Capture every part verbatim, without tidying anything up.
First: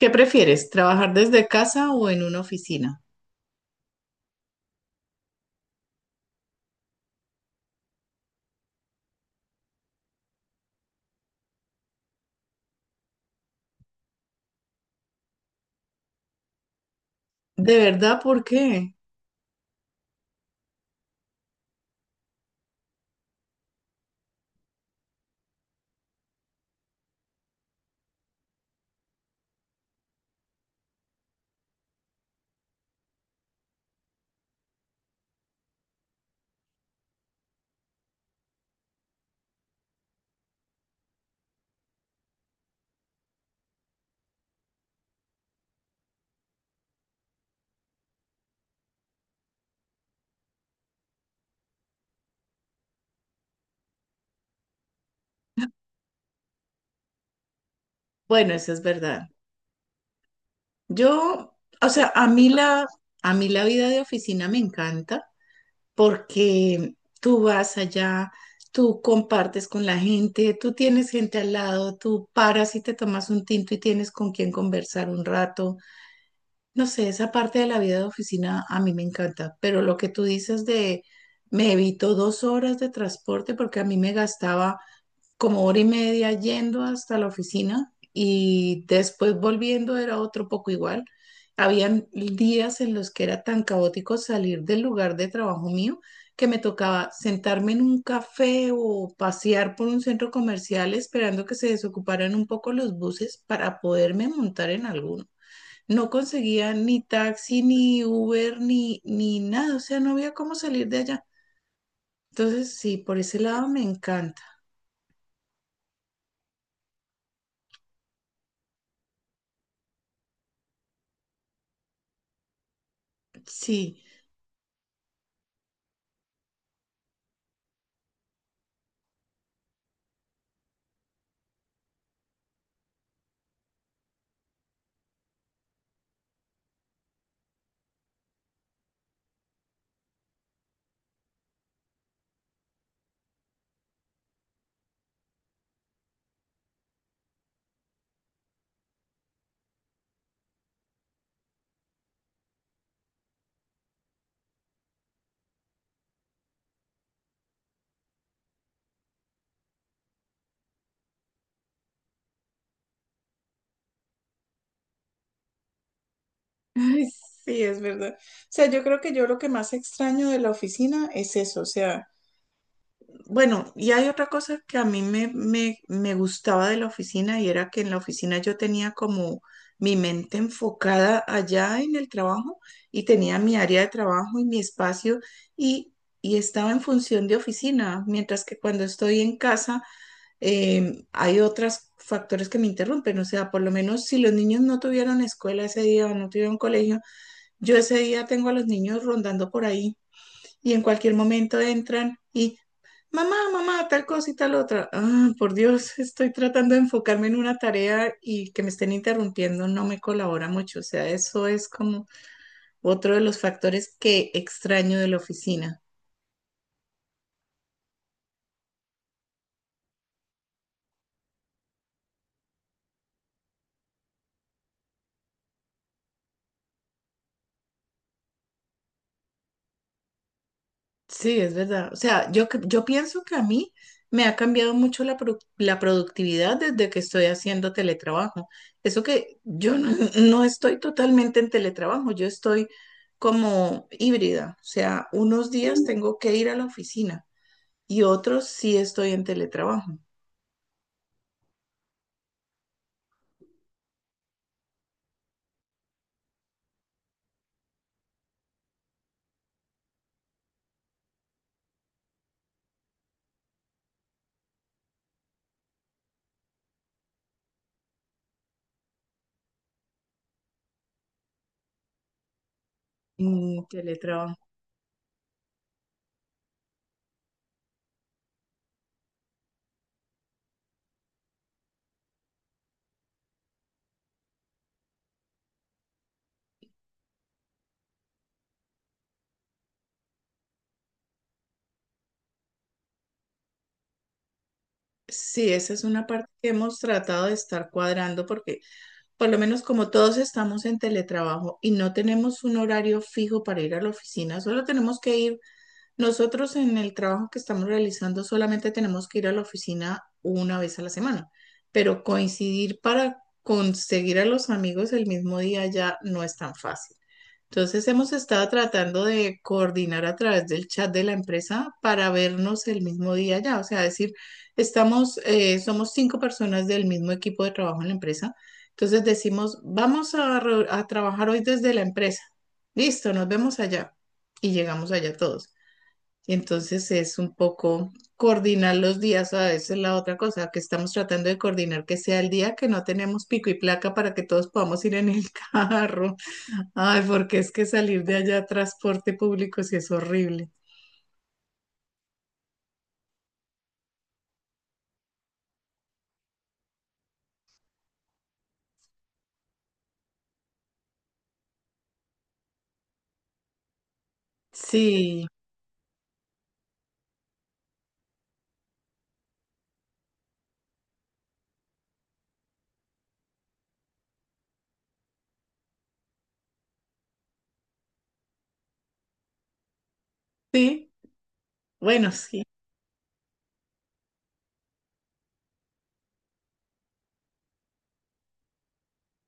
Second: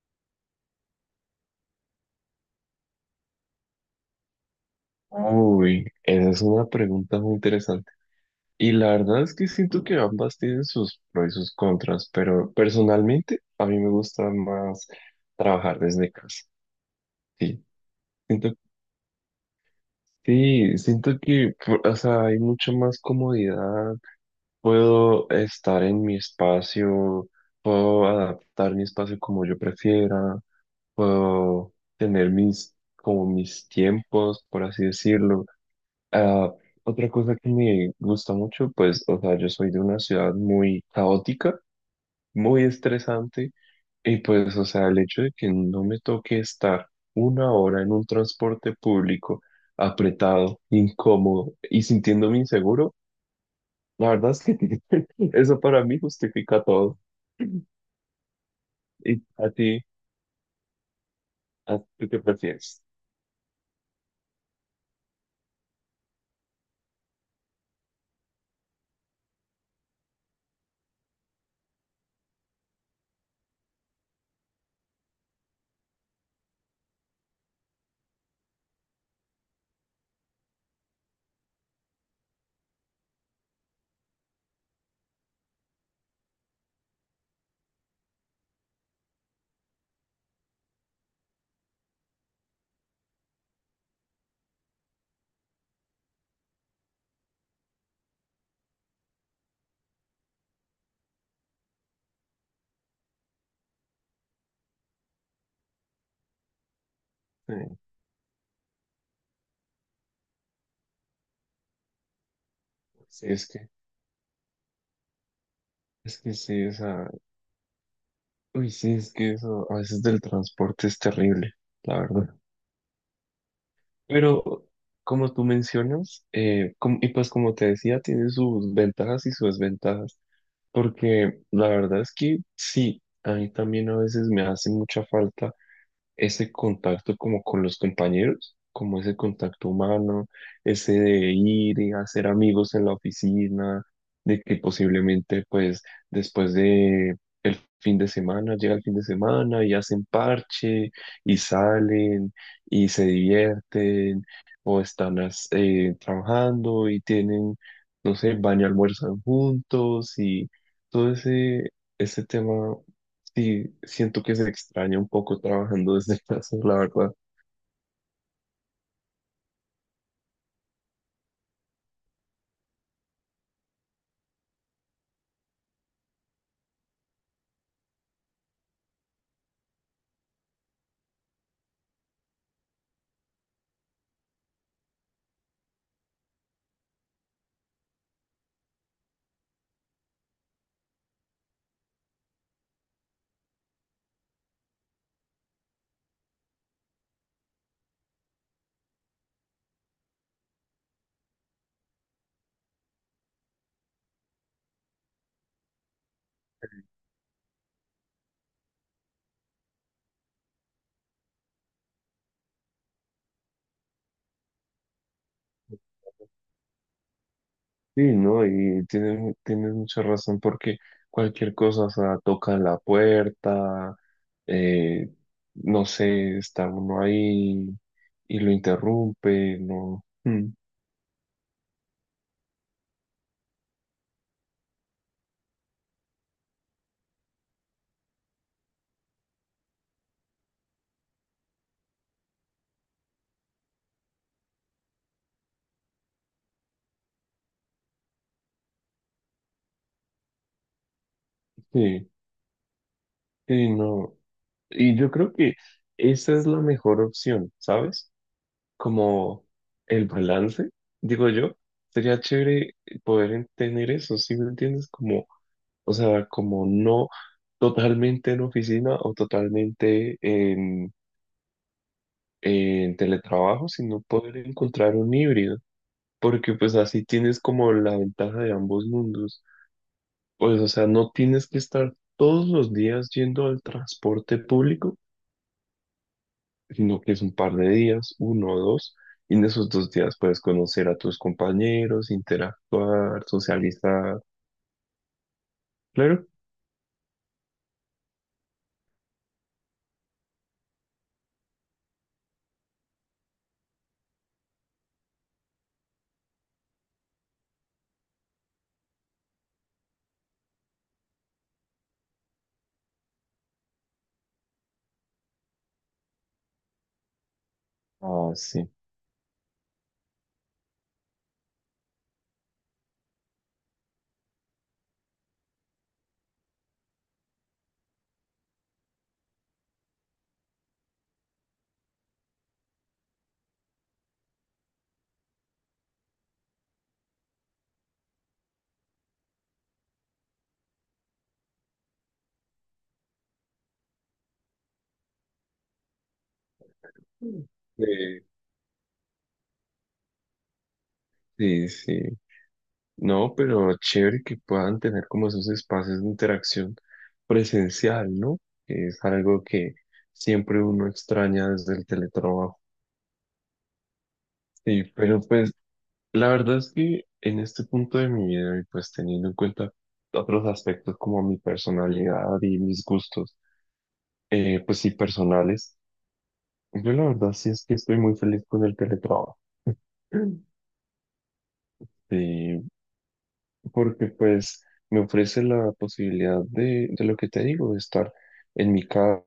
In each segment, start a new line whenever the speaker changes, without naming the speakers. ¿Qué prefieres, trabajar desde casa o en una oficina?
Uy, esa es una pregunta muy interesante. Y la verdad es que siento que ambas tienen sus pros y sus contras, pero personalmente a mí me gusta más trabajar desde casa. Sí,
¿De verdad por
siento,
qué?
sí, siento que, por- o sea, hay mucha más comodidad. Puedo estar en mi espacio, puedo adaptar mi espacio como yo prefiera, puedo tener mis, como mis tiempos, por así decirlo. Ah, otra cosa que me gusta mucho, pues, o sea, yo soy de una ciudad muy caótica, muy estresante, y pues, o sea, el hecho de que no me toque estar una hora en un transporte público apretado, incómodo y sintiéndome inseguro, la verdad es que eso para mí justifica todo.
Bueno, eso es
¿Y
verdad.
a ti,
Yo,
a
o
tú
sea,
qué
a mí
prefieres?
la, a mí la vida de oficina me encanta porque tú vas allá, tú compartes con la gente, tú tienes gente al lado, tú paras y te tomas un tinto y tienes con quien conversar un rato. No sé, esa parte de la vida de oficina a mí me encanta, pero lo que tú dices de me evito dos horas de transporte porque a mí me gastaba como hora y media yendo hasta la oficina y después volviendo era otro poco igual. Habían días en los que era tan caótico salir del lugar de trabajo mío que me tocaba sentarme en un café o pasear por un centro comercial esperando que se desocuparan un poco los buses para poderme montar en alguno. No conseguía ni taxi,
Sí,
ni Uber, ni, ni nada, o sea, no había cómo salir de allá. Entonces, sí, por
sí,
ese
es
lado
que,
me encanta.
es que sí, o sea, uy, sí, es que eso a veces del transporte es terrible, la verdad.
Sí.
Pero como tú mencionas, eh, com- y pues como te decía, tiene sus ventajas y sus desventajas, porque la verdad es que sí, a mí también a veces me hace mucha falta ese contacto como con los compañeros, como ese contacto humano, ese de ir y hacer amigos en la oficina, de que posiblemente pues después de el fin de semana, llega el fin de semana y hacen parche y salen y se divierten o están as- eh, trabajando y tienen, no sé, van y almuerzan juntos y todo ese, ese tema. Sí, siento que se extraña un poco trabajando desde casa, la
Ay,
verdad.
sí, es verdad. O sea, yo creo que yo lo que más extraño de la oficina es eso. O sea, bueno, y hay otra cosa que a mí me, me, me gustaba de la oficina y era que en la oficina yo tenía como mi mente enfocada allá en el trabajo y tenía mi área de trabajo y mi espacio y, y estaba en función de oficina, mientras que cuando estoy en casa em, hay otros factores que me interrumpen. O sea, por lo menos si los niños no tuvieron escuela ese día o no tuvieron colegio, yo ese día tengo a los niños rondando por ahí y en cualquier momento entran y, mamá, mamá, tal cosa y tal otra. Ah, por Dios, estoy tratando de enfocarme en una tarea y que me estén interrumpiendo no me colabora mucho. O sea, eso es como otro de los factores que extraño de la oficina.
Sí, no, y tienes, tienes mucha razón porque cualquier cosa, o sea, tocan la puerta, eh, no sé, está uno ahí y lo interrumpe, no. Mm,
Sí, es verdad. O sea, yo, cre- yo pienso que a mí me ha cambiado mucho la, produ- la productividad desde que estoy haciendo teletrabajo. Eso que yo no, no estoy totalmente en teletrabajo, yo estoy como híbrida. O sea, unos días tengo que ir a la oficina y otros sí estoy en teletrabajo.
sí, sí, no. Y yo creo que esa es la mejor opción, ¿sabes? Como el balance, digo yo, sería chévere poder en- tener eso, ¿sí me entiendes? Como o sea, como no totalmente en oficina o totalmente en, en
En
teletrabajo, sino poder
teletrabajo.
encontrar un híbrido, porque pues así tienes como la ventaja de ambos mundos. Pues, o sea, no tienes que estar todos los días yendo al transporte público, sino que es un par de días, uno o dos, y en esos dos días puedes conocer a tus compañeros, interactuar, socializar.
Sí, esa es una
Claro.
parte que hemos tratado de estar cuadrando porque por lo menos como todos estamos en teletrabajo y no tenemos un horario fijo para ir a la oficina, solo tenemos que ir, nosotros en el trabajo que estamos realizando solamente tenemos que ir a la oficina una vez a la semana, pero coincidir para conseguir a los amigos el mismo día ya no es tan fácil. Entonces hemos
Ah,
estado
sí.
tratando de coordinar a través del chat de la empresa para vernos el mismo día ya, o sea, decir, estamos, eh, somos cinco personas del mismo equipo de trabajo en la empresa, entonces decimos, vamos a, re- a trabajar hoy desde la empresa, listo, nos vemos allá y llegamos allá todos. Entonces es un poco coordinar los días, a veces la otra cosa que estamos tratando de coordinar que sea el día que no tenemos pico y placa para que todos podamos ir en el carro. Ay, porque es que salir de
Eh,
allá a transporte público sí es horrible.
sí, sí. No, pero chévere que puedan tener como esos espacios de interacción presencial, ¿no? Que es algo que siempre uno extraña desde el teletrabajo. Sí, pero
Sí,
pues la verdad es que en este punto de mi vida y pues teniendo en cuenta otros aspectos como mi personalidad y mis gustos, eh, pues sí, personales, yo la verdad sí es que estoy muy feliz con el teletrabajo.
sí, bueno, sí,
Sí, porque pues me ofrece la posibilidad de, de lo que te digo, de estar en mi casa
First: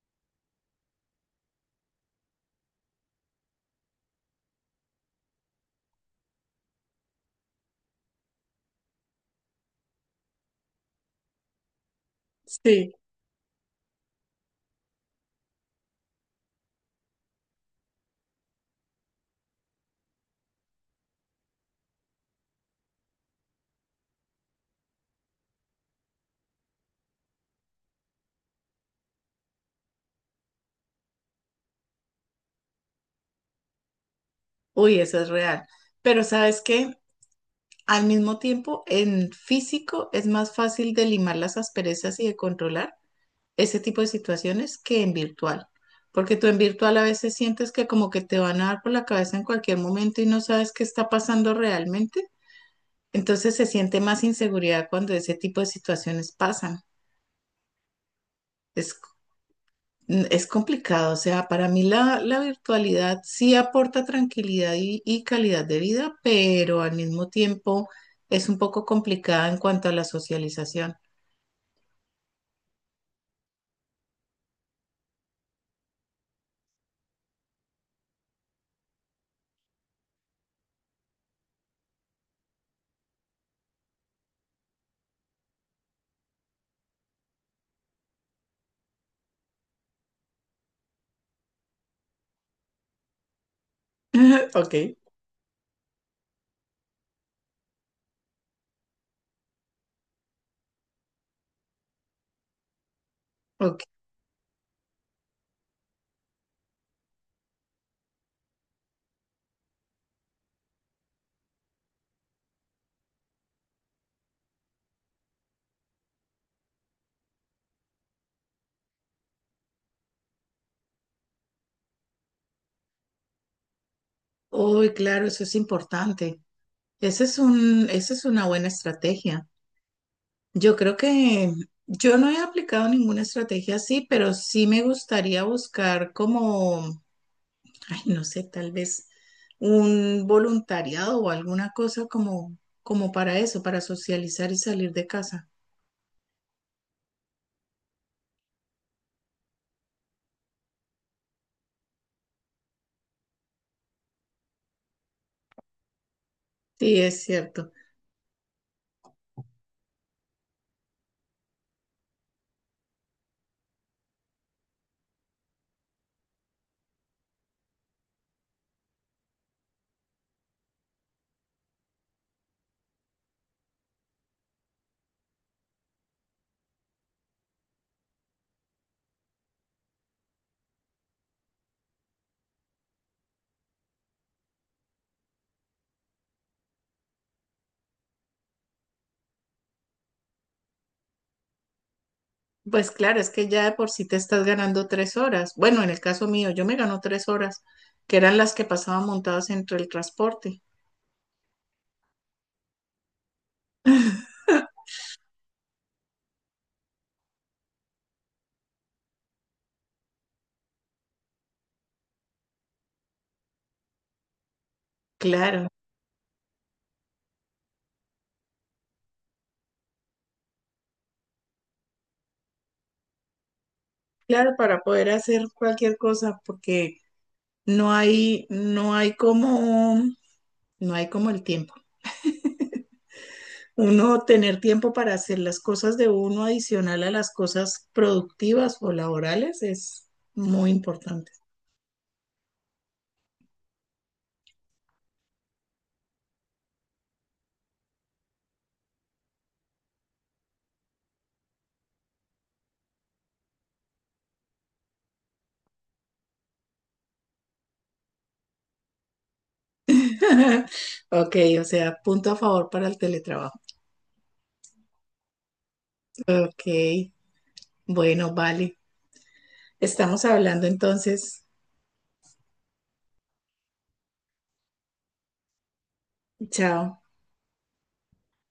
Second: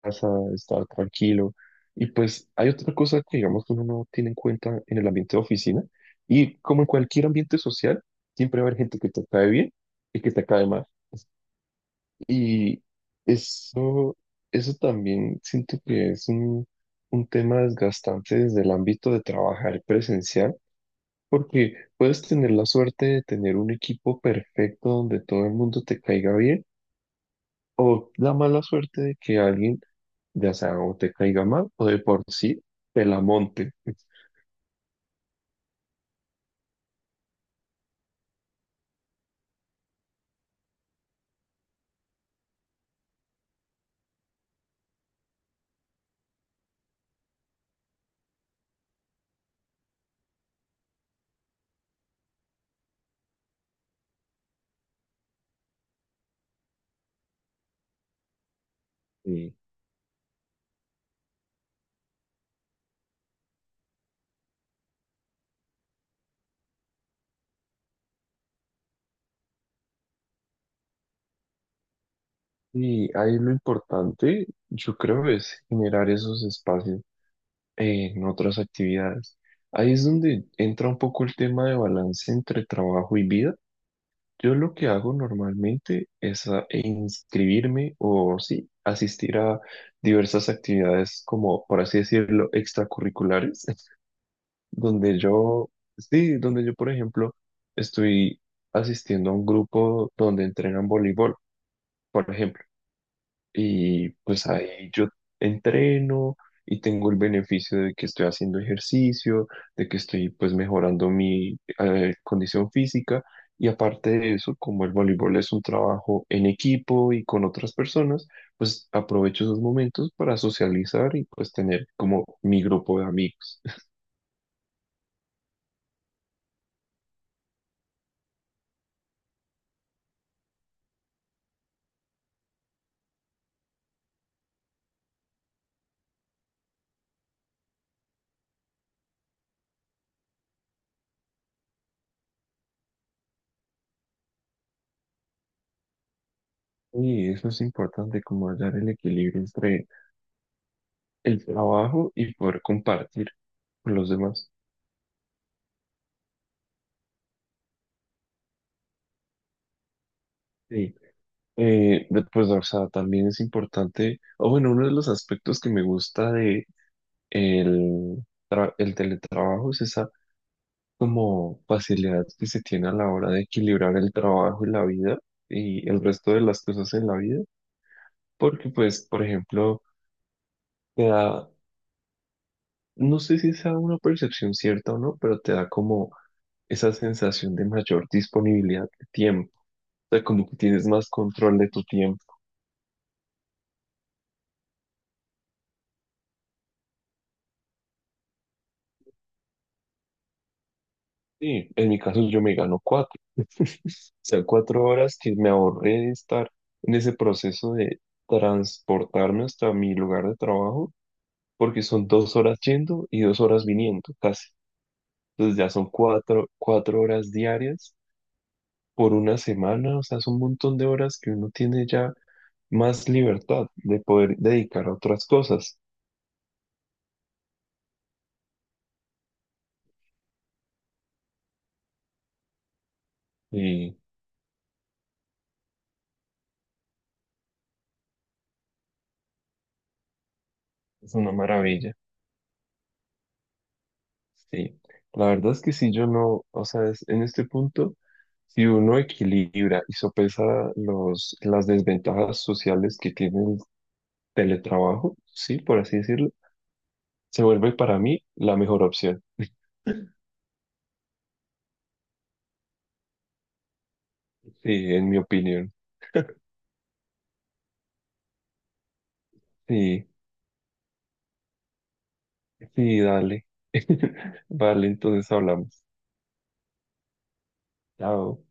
casa, estar tranquilo. Y pues hay otra cosa que digamos que uno no tiene en cuenta en el ambiente de oficina y como en cualquier ambiente social, siempre va a haber gente que te cae bien y que te cae mal. Y
sí.
eso, eso también siento que es un, un tema desgastante desde el ámbito de trabajar presencial, porque puedes tener la suerte de tener un equipo perfecto donde todo el mundo te caiga bien o la mala suerte de que alguien, ya sea o te caiga mal o de por sí te la monte.
Uy, eso es real. Pero ¿sabes qué? Al mismo tiempo, en físico es más fácil de limar las asperezas y de controlar ese tipo de situaciones que en virtual. Porque tú en virtual a veces sientes que como que te van a dar por la cabeza en cualquier momento y no sabes qué está pasando realmente. Entonces se siente más inseguridad cuando ese tipo de situaciones pasan. Es,
Sí.
es complicado, o sea, para mí la, la virtualidad sí aporta tranquilidad y, y calidad de vida, pero al mismo tiempo es un poco complicada en cuanto a la socialización.
Y ahí lo importante, yo creo, es generar esos espacios en otras actividades. Ahí es donde entra un poco el tema de balance entre trabajo y vida. Yo lo que hago normalmente es a- e inscribirme o sí, asistir a diversas actividades como, por así decirlo, extracurriculares.
Ok,
Donde yo, sí, donde yo, por ejemplo, estoy asistiendo a un grupo donde entrenan voleibol, por ejemplo,
ok.
y pues ahí yo entreno y tengo el beneficio de que estoy haciendo ejercicio, de que estoy pues mejorando mi eh, condición física. Y aparte de eso, como el voleibol es un trabajo en equipo y con otras personas, pues aprovecho esos momentos para socializar y pues tener como mi grupo de amigos.
Uy, claro, eso es importante. Ese es un, esa es una buena estrategia. Yo creo que yo no he aplicado ninguna estrategia así, pero sí me gustaría buscar como, ay, no sé, tal vez un voluntariado o alguna cosa como, como para eso, para socializar y salir de casa.
Y eso es importante, como hallar el equilibrio entre el trabajo y poder compartir con los demás.
Sí, es cierto.
Sí. Eh, después, o sea, también es importante, o bueno, uno de los aspectos que me gusta de el, tra- el teletrabajo es esa como facilidad que se tiene a la hora de equilibrar el trabajo y la vida y el resto de las cosas en la vida, porque pues, por ejemplo, te da, no sé si sea una percepción cierta o no, pero te da como esa sensación de mayor disponibilidad de tiempo. O sea, como que tienes más control de tu tiempo.
Pues claro, es que ya de por sí te estás ganando tres horas. Bueno, en el caso mío, yo me gano tres horas, que eran las que pasaba montadas entre el transporte.
Sí, en mi caso yo me gano cuatro. O sea, cuatro horas que me ahorré de estar en ese proceso de transportarme hasta mi lugar de trabajo, porque son dos horas yendo y dos horas viniendo, casi. Entonces
Claro,
ya son cuatro, cuatro horas diarias por una semana. O sea, son un montón de horas que uno tiene ya más libertad de poder
claro, para
dedicar a
poder
otras
hacer
cosas.
cualquier cosa, porque no hay, no hay como, no hay como el tiempo.
Y
Uno tener tiempo para hacer las cosas de uno adicional a las cosas productivas o laborales es muy
es
importante.
una maravilla. Sí, la verdad es que si yo no, o sea, es- en este punto, si uno equilibra y sopesa los, las desventajas sociales que tiene el teletrabajo, sí, por así decirlo, se vuelve para mí la mejor opción,
Ok, o sea, punto a favor para el teletrabajo.
sí, en mi opinión.
Ok, bueno, vale.
Sí,
Estamos hablando entonces.
sí, dale. Vale, entonces hablamos.
Chao.
Chao.